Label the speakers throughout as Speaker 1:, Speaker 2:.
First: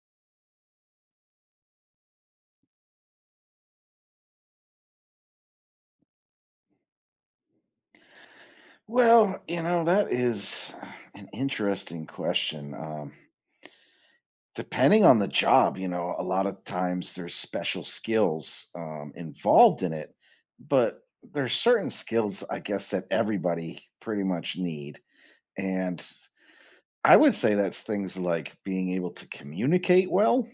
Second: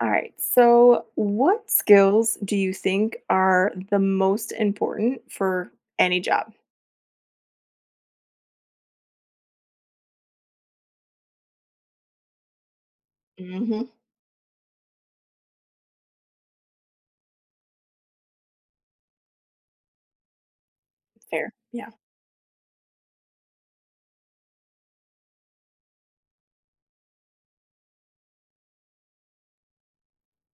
Speaker 1: All right. So, what skills do you think are the most important for any job?
Speaker 2: Well, you know, that is an interesting question.
Speaker 1: hmm
Speaker 2: Depending on the job, you know, a lot of times there's special skills involved in it, but there's
Speaker 1: Fair.
Speaker 2: certain
Speaker 1: Yeah.
Speaker 2: skills, I guess, that everybody pretty much need. And I would say that's things like being able to communicate well.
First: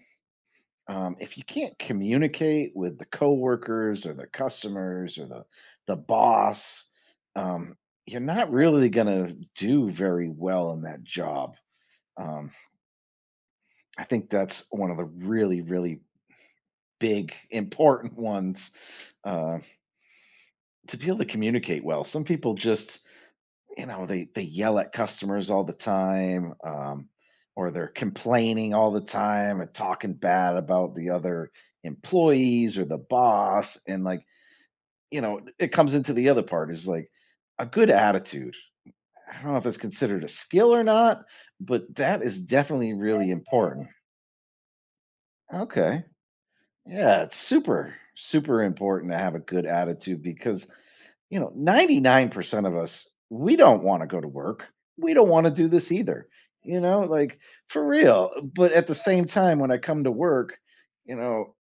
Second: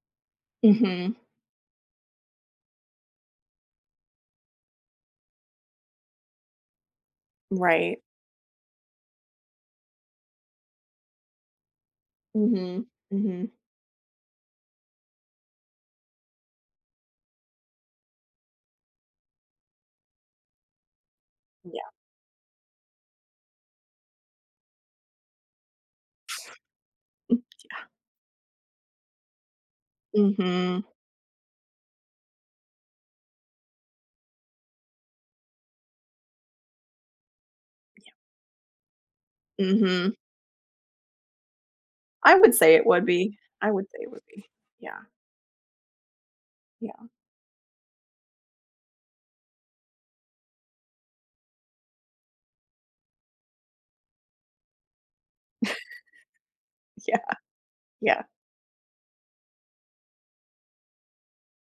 Speaker 1: hmm
Speaker 2: If you can't communicate with the coworkers or the customers or the boss, um,
Speaker 1: Right.
Speaker 2: you're not really going to do very well in that job. Um,
Speaker 1: hmm hmm
Speaker 2: I think that's one of the really, really big, important ones uh, to be able to communicate
Speaker 1: Yeah.
Speaker 2: well. Some people just, you know, they yell at customers all the time, or they're complaining all the time and talking bad
Speaker 1: hmm
Speaker 2: about the other employees or the boss, and like you know, it comes into the other part is like a good attitude. I don't know if that's
Speaker 1: hmm
Speaker 2: considered a skill or not, but that
Speaker 1: I
Speaker 2: is
Speaker 1: would say it
Speaker 2: definitely
Speaker 1: would
Speaker 2: really
Speaker 1: be. I would
Speaker 2: important.
Speaker 1: say it would be. Yeah.
Speaker 2: Okay.
Speaker 1: Yeah.
Speaker 2: Yeah, it's super, super important to have a good attitude because, you know, 99% of us, we don't want to go to work. We don't want to do this either, you know,
Speaker 1: Yeah.
Speaker 2: like for
Speaker 1: Yeah.
Speaker 2: real. But at the same time, when I come to work, you know,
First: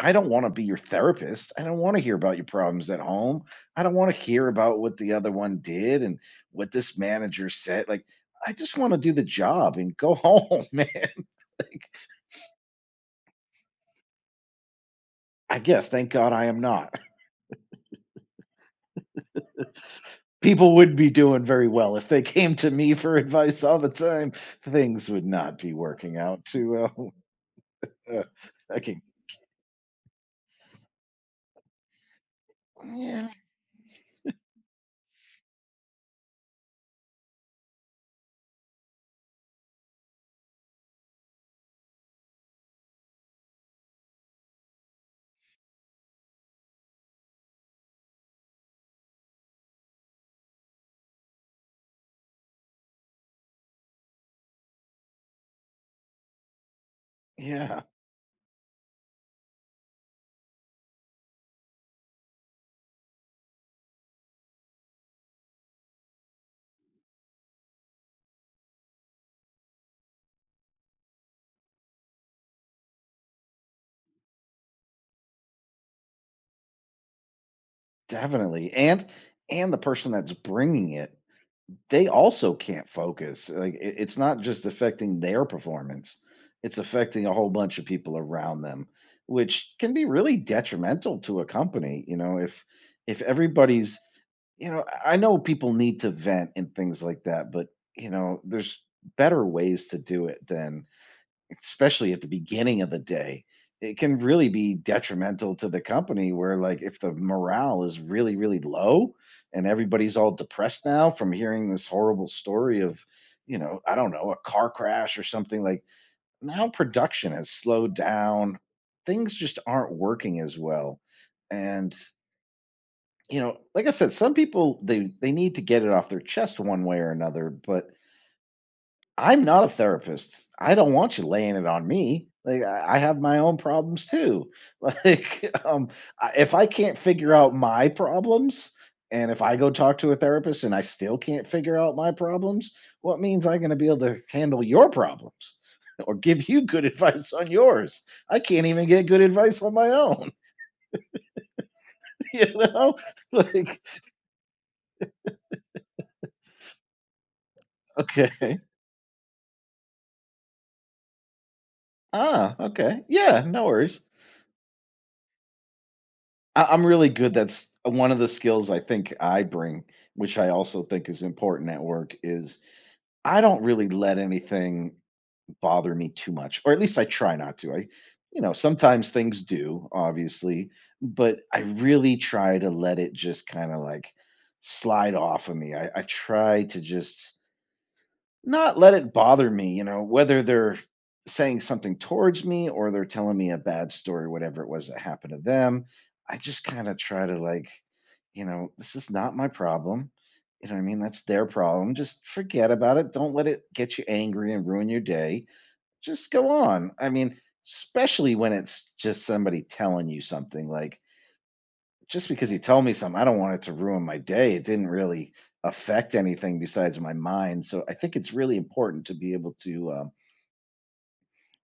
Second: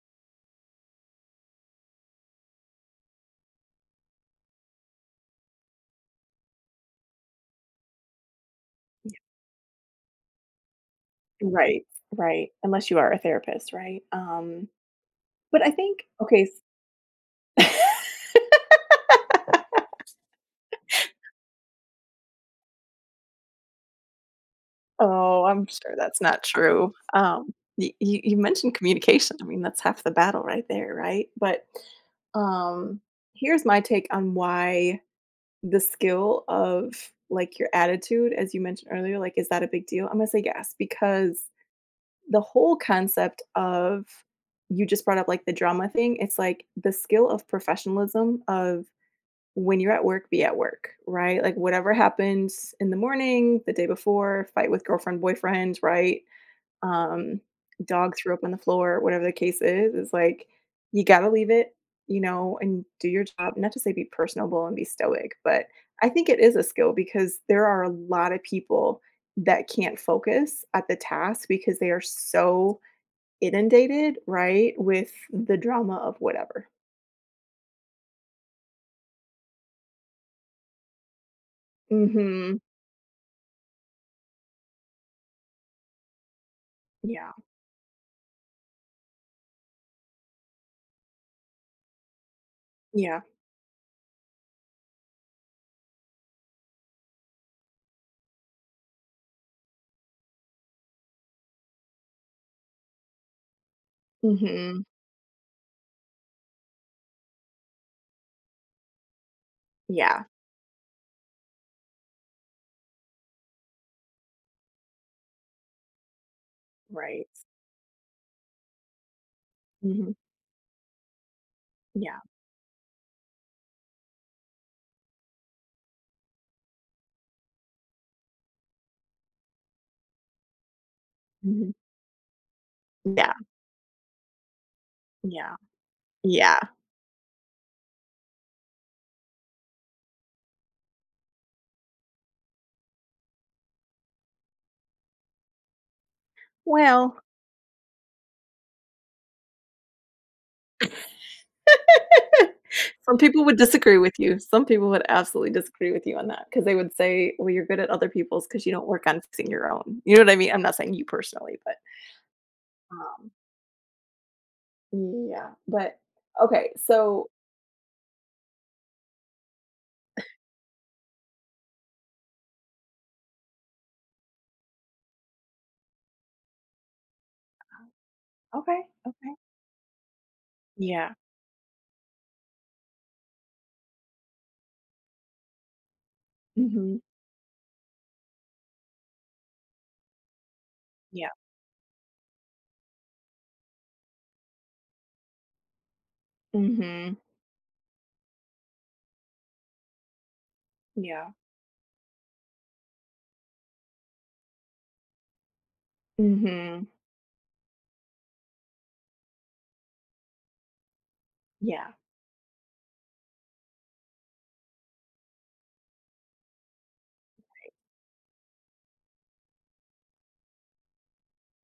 Speaker 2: I don't wanna be your therapist. I don't wanna hear about your problems at home. I don't wanna hear about what the other one did and what this manager said, like, I just wanna do the job and go home, man,
Speaker 1: Right.
Speaker 2: like,
Speaker 1: Right. Unless you are a therapist, right? Um,
Speaker 2: I
Speaker 1: but I
Speaker 2: guess,
Speaker 1: think
Speaker 2: thank God I
Speaker 1: okay.
Speaker 2: am not.
Speaker 1: s-
Speaker 2: People would be doing very well if they came to me for advice all the time. Things would
Speaker 1: Oh,
Speaker 2: not
Speaker 1: I'm
Speaker 2: be
Speaker 1: sure
Speaker 2: working
Speaker 1: that's not
Speaker 2: out too
Speaker 1: true.
Speaker 2: well.
Speaker 1: You
Speaker 2: Uh,
Speaker 1: you mentioned
Speaker 2: I can
Speaker 1: communication. I mean, that's half the battle right there, right? Um,
Speaker 2: yeah,
Speaker 1: Here's my take on why the skill of, like, your attitude, as you mentioned earlier, like, is that a big deal? I'm gonna say yes, because the whole concept of you just brought up, like, the drama thing, it's like the skill of professionalism of when you're at work, be at work, right? Like whatever happens in the morning, the day before, fight with girlfriend, boyfriend, right? Um,
Speaker 2: yeah,
Speaker 1: Dog threw up on the floor, whatever the case is like you gotta leave it. And do your job. Not to say be personable and be stoic, but I think it is a skill because there are a lot of people that can't focus at the task because they are so inundated, right, with the drama of whatever.
Speaker 2: definitely, and the person that's bringing it, they also
Speaker 1: hmm
Speaker 2: can't focus. Like it's not just affecting their performance; it's affecting
Speaker 1: Yeah.
Speaker 2: a whole bunch of people around them, which can be really detrimental to a company. You know, if
Speaker 1: Yeah.
Speaker 2: everybody's, you know, I know people need to vent and things like that, but you know, there's better ways to do it than, especially at the beginning of the day, it can really be
Speaker 1: hmm
Speaker 2: detrimental to the company where like if the morale is really, really low and everybody's
Speaker 1: Yeah,
Speaker 2: all depressed now from hearing this horrible story of, you know, I don't know, a car crash or something, like now
Speaker 1: right.
Speaker 2: production has slowed down. Things just aren't
Speaker 1: Mhm.
Speaker 2: working as well. And
Speaker 1: Yeah,
Speaker 2: you know, like I said, some people they need to get it off their chest one way or another, but I'm not a therapist. I don't want you laying it
Speaker 1: mhm.
Speaker 2: on me. Like, I have
Speaker 1: Yeah,
Speaker 2: my own problems too. Like,
Speaker 1: yeah,
Speaker 2: I if
Speaker 1: yeah.
Speaker 2: I can't figure out my problems, and if I go talk to a therapist and I still can't figure out my problems, what means I'm gonna be able to handle your problems or give you good
Speaker 1: Well,
Speaker 2: advice on yours? I can't even get good advice on my own, you know?
Speaker 1: some people would
Speaker 2: Like,
Speaker 1: disagree with you. Some people would absolutely disagree with you on that because they would say, "Well, you're good at other people's
Speaker 2: okay.
Speaker 1: because you don't work on fixing your own." You know what I mean? I'm not saying you personally,
Speaker 2: Ah, okay.
Speaker 1: um,
Speaker 2: Yeah, no worries.
Speaker 1: yeah, but
Speaker 2: I
Speaker 1: okay,
Speaker 2: I'm really
Speaker 1: so
Speaker 2: good, that's one of the skills I think I bring, which I also think is important at work, is I don't really let anything bother me too much, or at least I try not to. I you know,
Speaker 1: okay,
Speaker 2: sometimes
Speaker 1: okay.
Speaker 2: things do, obviously,
Speaker 1: Yeah,
Speaker 2: but I really try to let it just kinda, like, slide off of me. I try to
Speaker 1: mhm,
Speaker 2: just not let it bother me, you know, whether they're
Speaker 1: yeah,
Speaker 2: saying something towards me or they're telling me a bad story, whatever it was that happened to them. I just kind of
Speaker 1: mhm,
Speaker 2: try to like, you know, this is not my problem. You know what I mean? That's
Speaker 1: yeah,
Speaker 2: their problem. Just forget about it. Don't let it get you angry and ruin your day. Just go
Speaker 1: mhm,
Speaker 2: on. I mean, especially when it's just somebody telling you something like,
Speaker 1: yeah,
Speaker 2: just because he told me something, I don't want it to ruin my day. It didn't really affect anything besides my mind. So I think it's really important to be able to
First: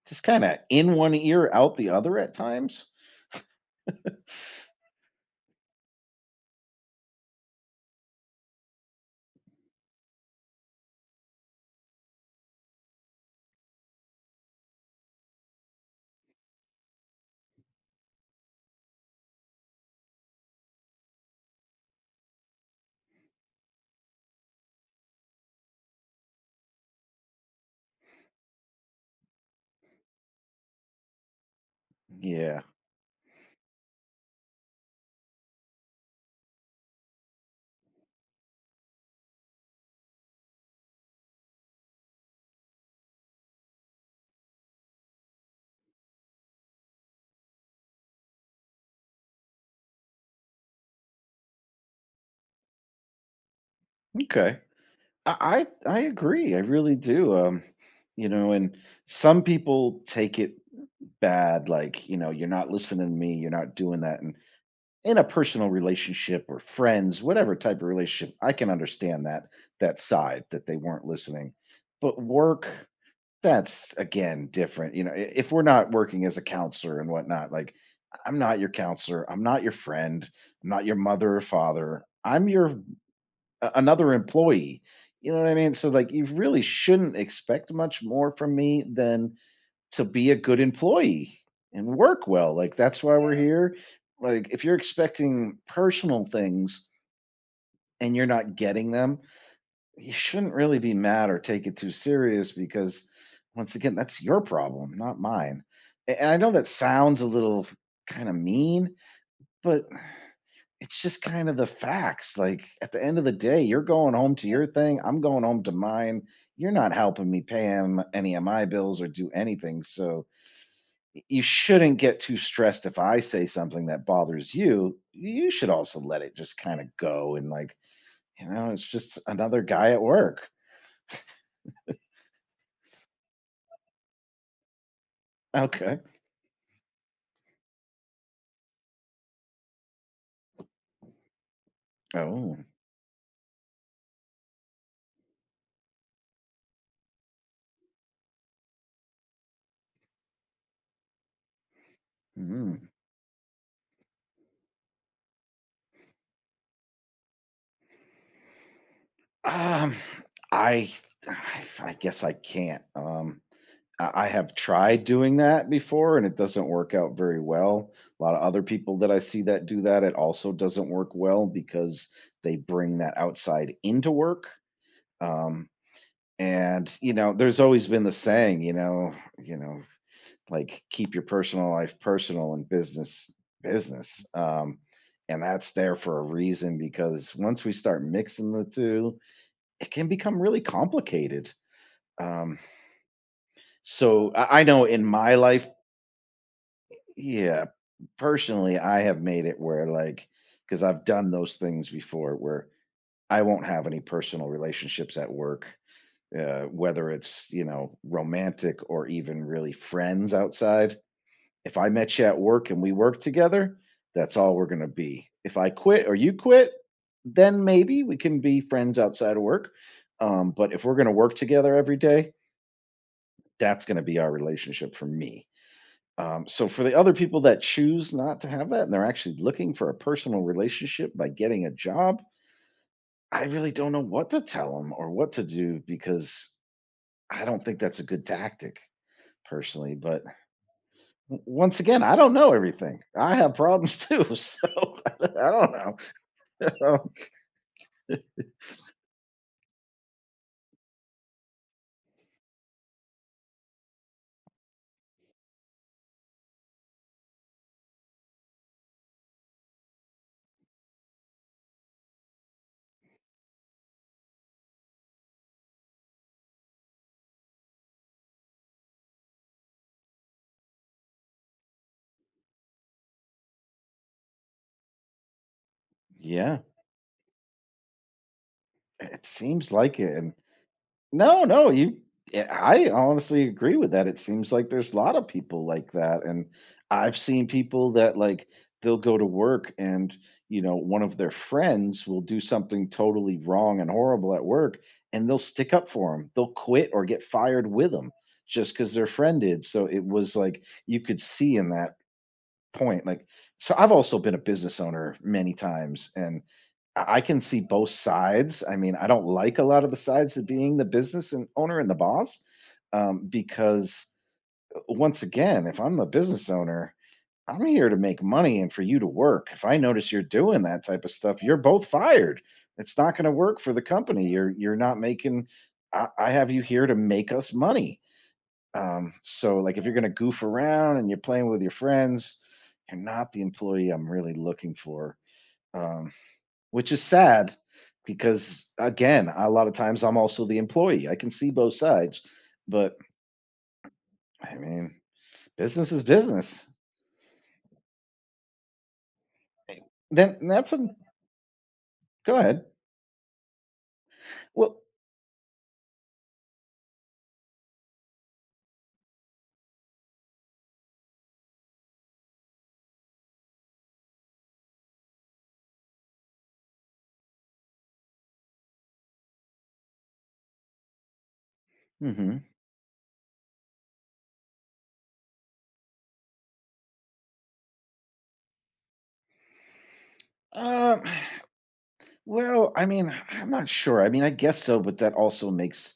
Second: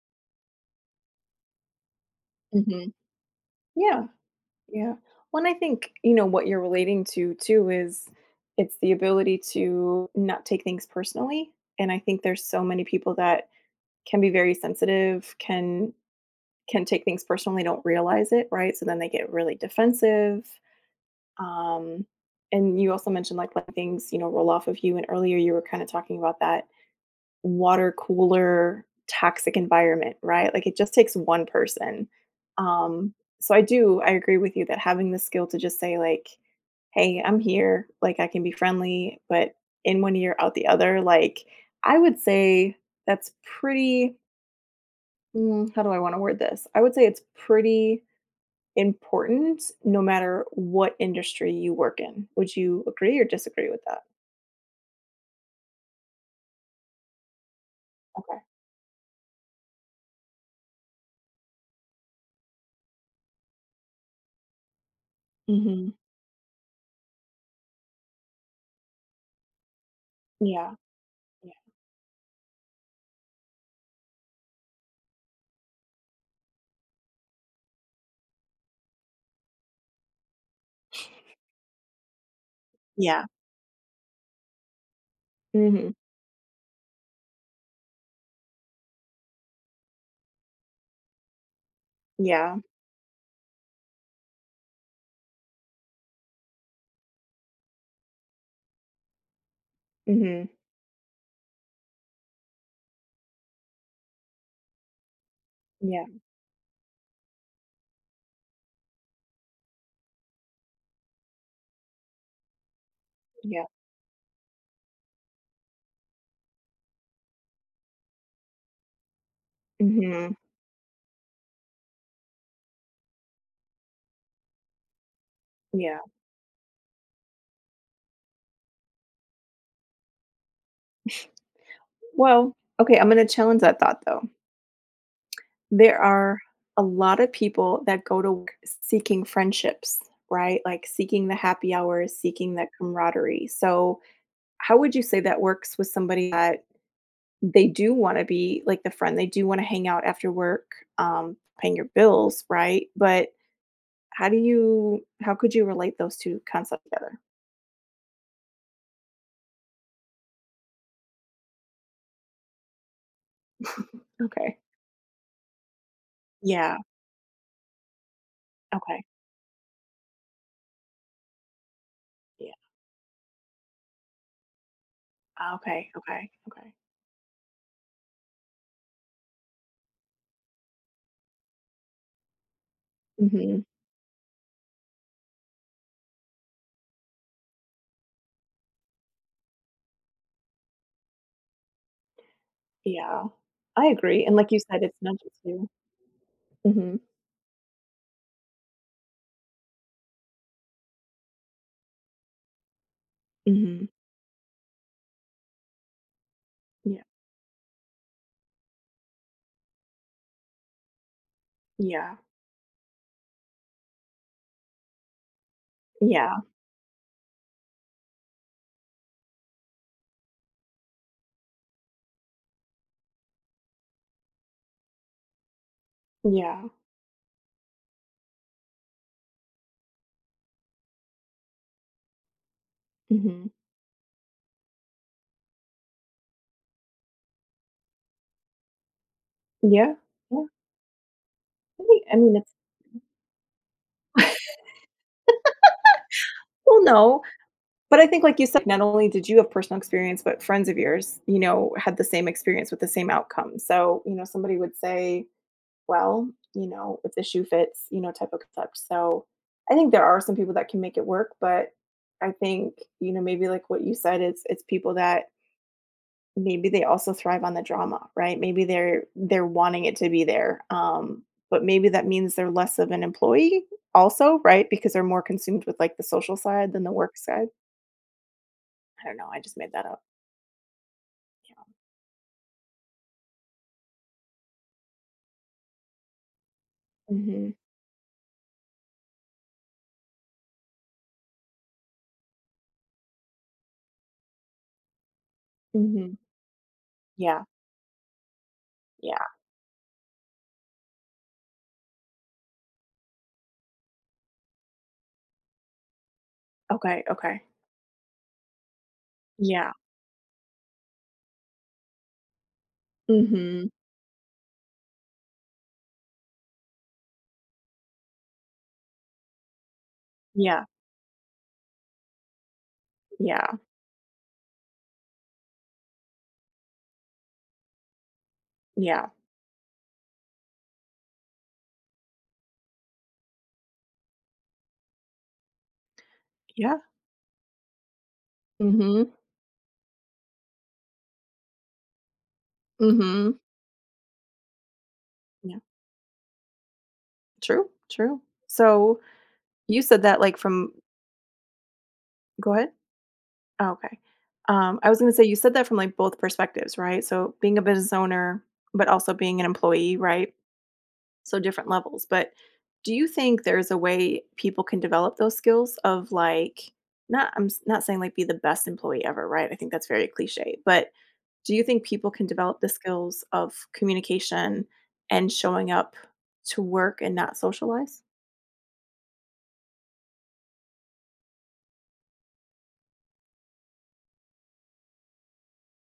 Speaker 2: just kind of in one ear, out the other at times.
Speaker 1: mhm, yeah. Yeah. Well, and I think, you know, what you're relating to too is it's the ability to not take things personally. And I think there's so many people that can be very sensitive, can take things personally, don't realize it, right? So then they get really defensive. Um, and you also mentioned like letting things, you know, roll off of you. And earlier you were kind of talking about that water cooler toxic environment, right? Like it just takes one person.
Speaker 2: Yeah.
Speaker 1: Um, so I do, I agree with you that having the skill to just say, like, hey, I'm here, like I can be friendly, but in one ear, out the other, like I would say that's pretty, how do I want to word this? I would say it's pretty important no matter what industry you work in. Would you agree or disagree with that?
Speaker 2: Okay. I agree. I really do. You
Speaker 1: Okay.
Speaker 2: know, and some people take it bad, like, you know, you're not listening to me, you're not doing that. And in a personal
Speaker 1: hmm
Speaker 2: relationship or friends, whatever type of relationship, I can understand that that side, that
Speaker 1: Yeah.
Speaker 2: they weren't listening.
Speaker 1: Yeah.
Speaker 2: But work, that's again different. You know, if we're not working as a counselor and whatnot, like I'm not your counselor, I'm not your friend, I'm not your mother or father, I'm your
Speaker 1: Yeah.
Speaker 2: another employee. You know what I mean? So
Speaker 1: hmm
Speaker 2: like you really shouldn't expect much more from me than to be a good employee and work well.
Speaker 1: Yeah.
Speaker 2: Like that's why we're here. Like if you're expecting personal things and you're not getting them, you
Speaker 1: hmm
Speaker 2: shouldn't really be mad or take it too serious because once again, that's your problem, not mine.
Speaker 1: Yeah,
Speaker 2: And I know that sounds a little kind of mean, but it's just kind of the facts. Like at the end of the day,
Speaker 1: yeah,
Speaker 2: you're going home to your thing, I'm going home to mine. You're not helping me pay him any of my bills or do anything. So
Speaker 1: mhm,
Speaker 2: you shouldn't get too stressed if I say something that bothers you. You should also
Speaker 1: yeah.
Speaker 2: let it just kind of go and like, you know, it's just another guy at work.
Speaker 1: Well, okay, I'm gonna challenge that thought, though. There
Speaker 2: Okay.
Speaker 1: are a lot of people that go to work seeking friendships, right? Like, seeking the happy hours,
Speaker 2: Oh.
Speaker 1: seeking that camaraderie. So, how would you say that works with somebody that they do wanna be, like, the friend, they do wanna hang out after work, paying your bills,
Speaker 2: mm.
Speaker 1: right? But how could you relate those two concepts together?
Speaker 2: Um I I I guess I can't. I have
Speaker 1: Okay.
Speaker 2: tried doing that before and it doesn't
Speaker 1: Yeah,
Speaker 2: work out very well. A lot of other people
Speaker 1: okay,
Speaker 2: that I see that do that, it also doesn't work well because
Speaker 1: yeah,
Speaker 2: they bring that outside into work.
Speaker 1: Ah,
Speaker 2: Um,
Speaker 1: okay, okay, okay.
Speaker 2: And, you know, there's always been the saying, you know, like keep your personal life personal and business
Speaker 1: Mhm.
Speaker 2: business. And that's there for a reason because once we start mixing the two, it can become really complicated. Um,
Speaker 1: Yeah, I agree,
Speaker 2: so
Speaker 1: and like you
Speaker 2: I know
Speaker 1: said, it's
Speaker 2: in
Speaker 1: not
Speaker 2: my
Speaker 1: just
Speaker 2: life,
Speaker 1: you. Mhm,
Speaker 2: yeah, personally, I have made it where like, because I've done those things before where I won't
Speaker 1: mhm,
Speaker 2: have any personal relationships at work,
Speaker 1: yeah,
Speaker 2: whether it's you know romantic or even really friends outside. If I
Speaker 1: yeah,
Speaker 2: met you at work and we work together, that's all we're gonna be. If I quit or you
Speaker 1: yeah,
Speaker 2: quit, then maybe we can be friends outside of work. But if we're gonna work together every day, that's gonna be our relationship for me.
Speaker 1: yeah,
Speaker 2: So for the other people that choose not to have that and they're actually looking for a personal relationship by getting a job, I
Speaker 1: mhm,
Speaker 2: really don't know what to tell them or what to do because I don't think that's a good tactic, personally,
Speaker 1: yeah,
Speaker 2: but
Speaker 1: yeah,
Speaker 2: once
Speaker 1: I mean
Speaker 2: again, I
Speaker 1: I
Speaker 2: don't
Speaker 1: mean,
Speaker 2: know
Speaker 1: it's
Speaker 2: everything. I have problems too, so I don't know.
Speaker 1: well,
Speaker 2: So,
Speaker 1: no, but I think like you said, not only did you have personal experience, but friends of yours, you know, had the same experience with the same outcome, so, you know, somebody would say, "Well, you know, if the shoe fits," you know, type of concept, so, I think there are some people that can make it work, but I think, you know, maybe like what you said, it's people that maybe they also thrive on the drama, right? Maybe they're wanting it to be there. But maybe that means they're less of an employee also, right? Because they're more consumed with like the social
Speaker 2: yeah,
Speaker 1: side than the work side. I don't
Speaker 2: it
Speaker 1: know. I just
Speaker 2: seems
Speaker 1: made that
Speaker 2: like
Speaker 1: up.
Speaker 2: it. And no, no, you. Yeah, I honestly agree with that. It seems like there's a lot of people like that, and
Speaker 1: Yeah.
Speaker 2: I've seen
Speaker 1: Mhm.
Speaker 2: people that like they'll go to work and you know one of their friends will do something totally wrong and horrible at work and they'll stick up for
Speaker 1: Mhm.
Speaker 2: them, they'll quit or get
Speaker 1: Yeah.
Speaker 2: fired with them just because their
Speaker 1: Yeah.
Speaker 2: friend did, so it was like you could see in that point. Like, so I've also been a business owner many times and
Speaker 1: Okay.
Speaker 2: I can
Speaker 1: Okay.
Speaker 2: see both sides. I mean, I don't like a
Speaker 1: Yeah.
Speaker 2: lot of the sides of being the business and owner and the boss,
Speaker 1: Mhm.
Speaker 2: because once again, if I'm the business owner, I'm here to make money and for you to work. If I notice you're doing
Speaker 1: Yeah.
Speaker 2: that type of stuff, you're both fired. It's not going to
Speaker 1: Yeah.
Speaker 2: work for the company. You're not making. I have you here to make us money,
Speaker 1: Yeah.
Speaker 2: so like if you're gonna goof around and you're playing with your friends, you're not the employee I'm really looking for. Um,
Speaker 1: Yeah.
Speaker 2: which is sad because
Speaker 1: Mhm.
Speaker 2: again, a lot of times I'm also the employee. I can see both sides, but
Speaker 1: Mhm.
Speaker 2: I mean,
Speaker 1: Yeah.
Speaker 2: business is business.
Speaker 1: True. True. So you said that like
Speaker 2: Then that's
Speaker 1: from
Speaker 2: a go
Speaker 1: go
Speaker 2: ahead.
Speaker 1: ahead. Oh, okay.
Speaker 2: Well,
Speaker 1: I was going to say you said that from like both perspectives, right? So being a business owner, but also being an employee, right? So different levels. But do you think there's a way people can develop those skills of like not not saying like be the best employee ever, right? I think that's very cliche. But do you think people can
Speaker 2: hmm
Speaker 1: develop the skills of communication and showing up to work and not socialize?
Speaker 2: um, well, I mean, I'm not sure. I mean, I guess so, but that also makes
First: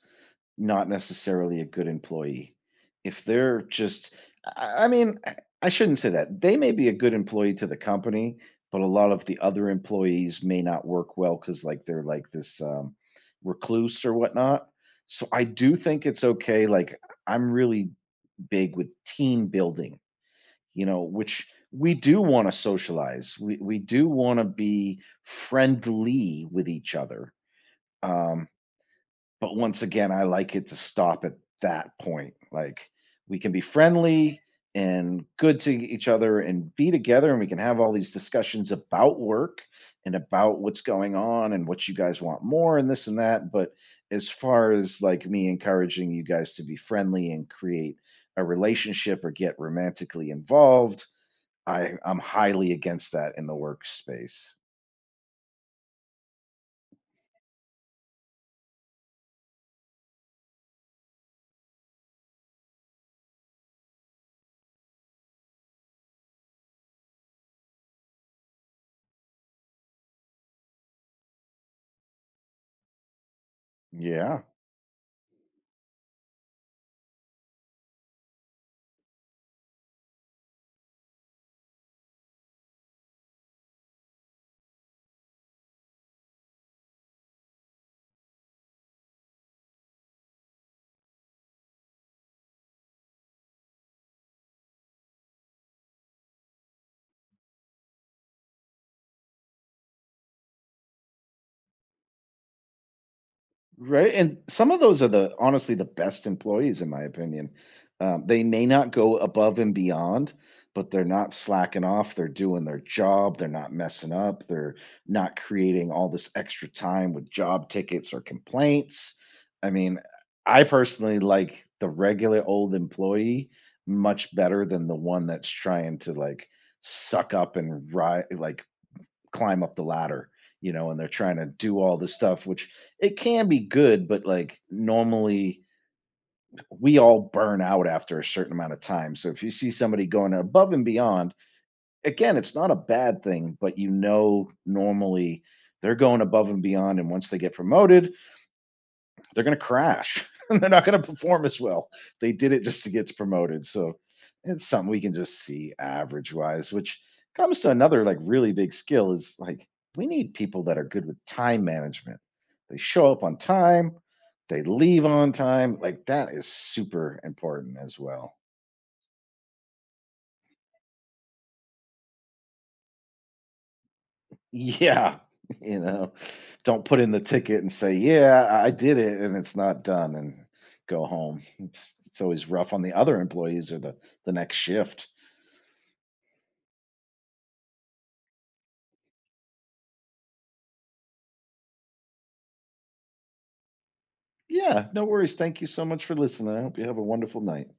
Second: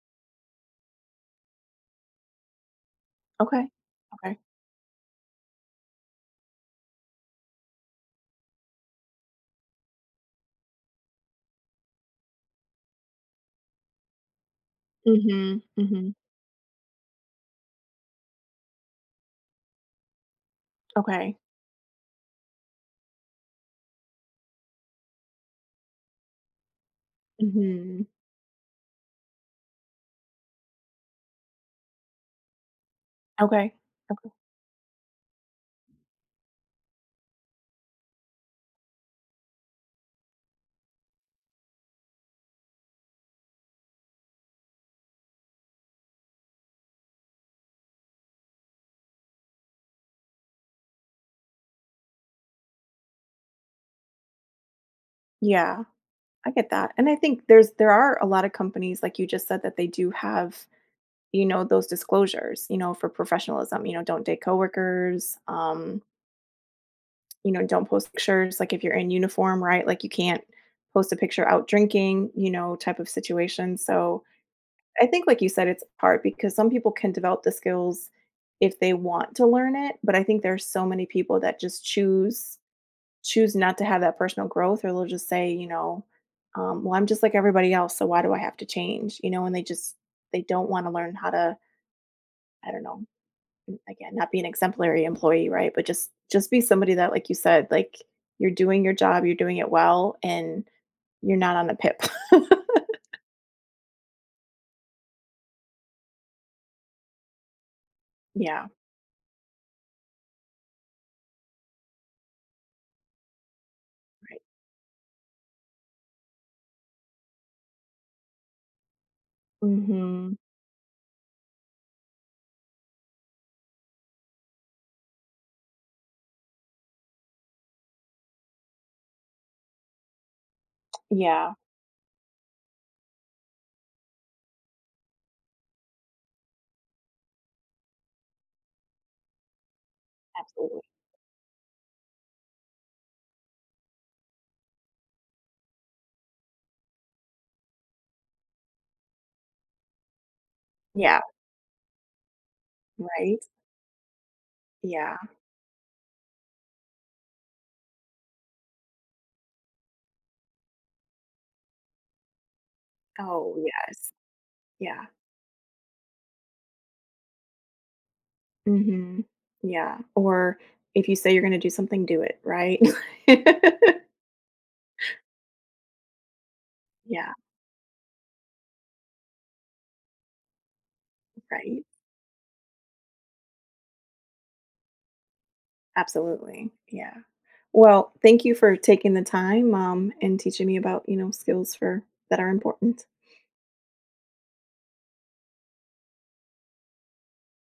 Speaker 2: not necessarily a good employee. If they're
Speaker 1: Okay.
Speaker 2: just
Speaker 1: Okay.
Speaker 2: I mean, I shouldn't say that. They may be a good employee to the company, but a lot of the other employees may not work well because, like, they're like this, recluse or whatnot. So I
Speaker 1: Mhm.
Speaker 2: do think
Speaker 1: Mhm.
Speaker 2: it's okay, like, I'm really big with team building, you know,
Speaker 1: Okay.
Speaker 2: which we do wanna socialize. We do wanna be friendly with each other.
Speaker 1: Mhm.
Speaker 2: Um, but once again, I like it to stop at that point. Like we can be
Speaker 1: Okay. Okay.
Speaker 2: friendly and good to each other and be together and we can have all these discussions about work and about what's going on and what you guys want more and this and that. But as far as like me encouraging you guys to be friendly and create a relationship or get romantically involved, I'm highly against that in the workspace.
Speaker 1: Yeah. I get that, and I think there's there are a lot of companies, like you just said, that they do have, you know, those disclosures, you know, for professionalism, you know, don't date coworkers, you know, don't post pictures, like if you're in uniform, right? Like you can't post a picture out drinking, you know, type of situation. So
Speaker 2: Yeah.
Speaker 1: I think, like you said, it's hard because some people can develop the skills if they want to learn it, but I think there's so many people that just choose not to have that personal growth or they'll just say, you know, well, I'm just like everybody else, so why do I have to change? You know, and they just they don't want to learn how to, I don't know, again, not be an exemplary employee, right? But just be somebody that, like you said, like you're doing your job, you're doing it well, and you're not on a pip.
Speaker 2: Right, and some of those are the honestly the best employees in my opinion. They may
Speaker 1: Yeah.
Speaker 2: not go above and beyond, but they're not slacking off, they're doing their job, they're not messing
Speaker 1: Right.
Speaker 2: up, they're not creating all this extra time with job tickets or complaints. I mean,
Speaker 1: hmm
Speaker 2: I personally like the regular old employee much better than the one that's trying to like suck up and ri like climb up the ladder, you know, and they're trying to
Speaker 1: Yeah.
Speaker 2: do all this stuff, which it can be good, but like normally we all burn out after a certain amount of time. So if you see somebody going above
Speaker 1: Absolutely.
Speaker 2: and beyond, again, it's not a bad thing, but you know, normally they're going above and beyond. And once they get promoted, they're going to crash and they're not going to
Speaker 1: Yeah.
Speaker 2: perform as well. They did it just to get
Speaker 1: Right.
Speaker 2: promoted. So it's something we can
Speaker 1: Yeah.
Speaker 2: just see average wise, which comes to another like really big skill is like we need people that are good with time management. They show up on
Speaker 1: Oh
Speaker 2: time,
Speaker 1: yes.
Speaker 2: they leave
Speaker 1: Yeah.
Speaker 2: on time. Like that is super important as well.
Speaker 1: hmm Yeah. Or if you say you're going to do something, do it, right?
Speaker 2: Yeah. You know, don't put in the
Speaker 1: Yeah,
Speaker 2: ticket and say, yeah, I did it and it's not done and go home.
Speaker 1: right.
Speaker 2: It's always rough on the other employees or the next shift.
Speaker 1: Absolutely. Yeah. Well, thank you for taking the time and teaching me about, you know, skills for that are important.
Speaker 2: Yeah, no worries. Thank you so much for listening. I hope you have a wonderful night.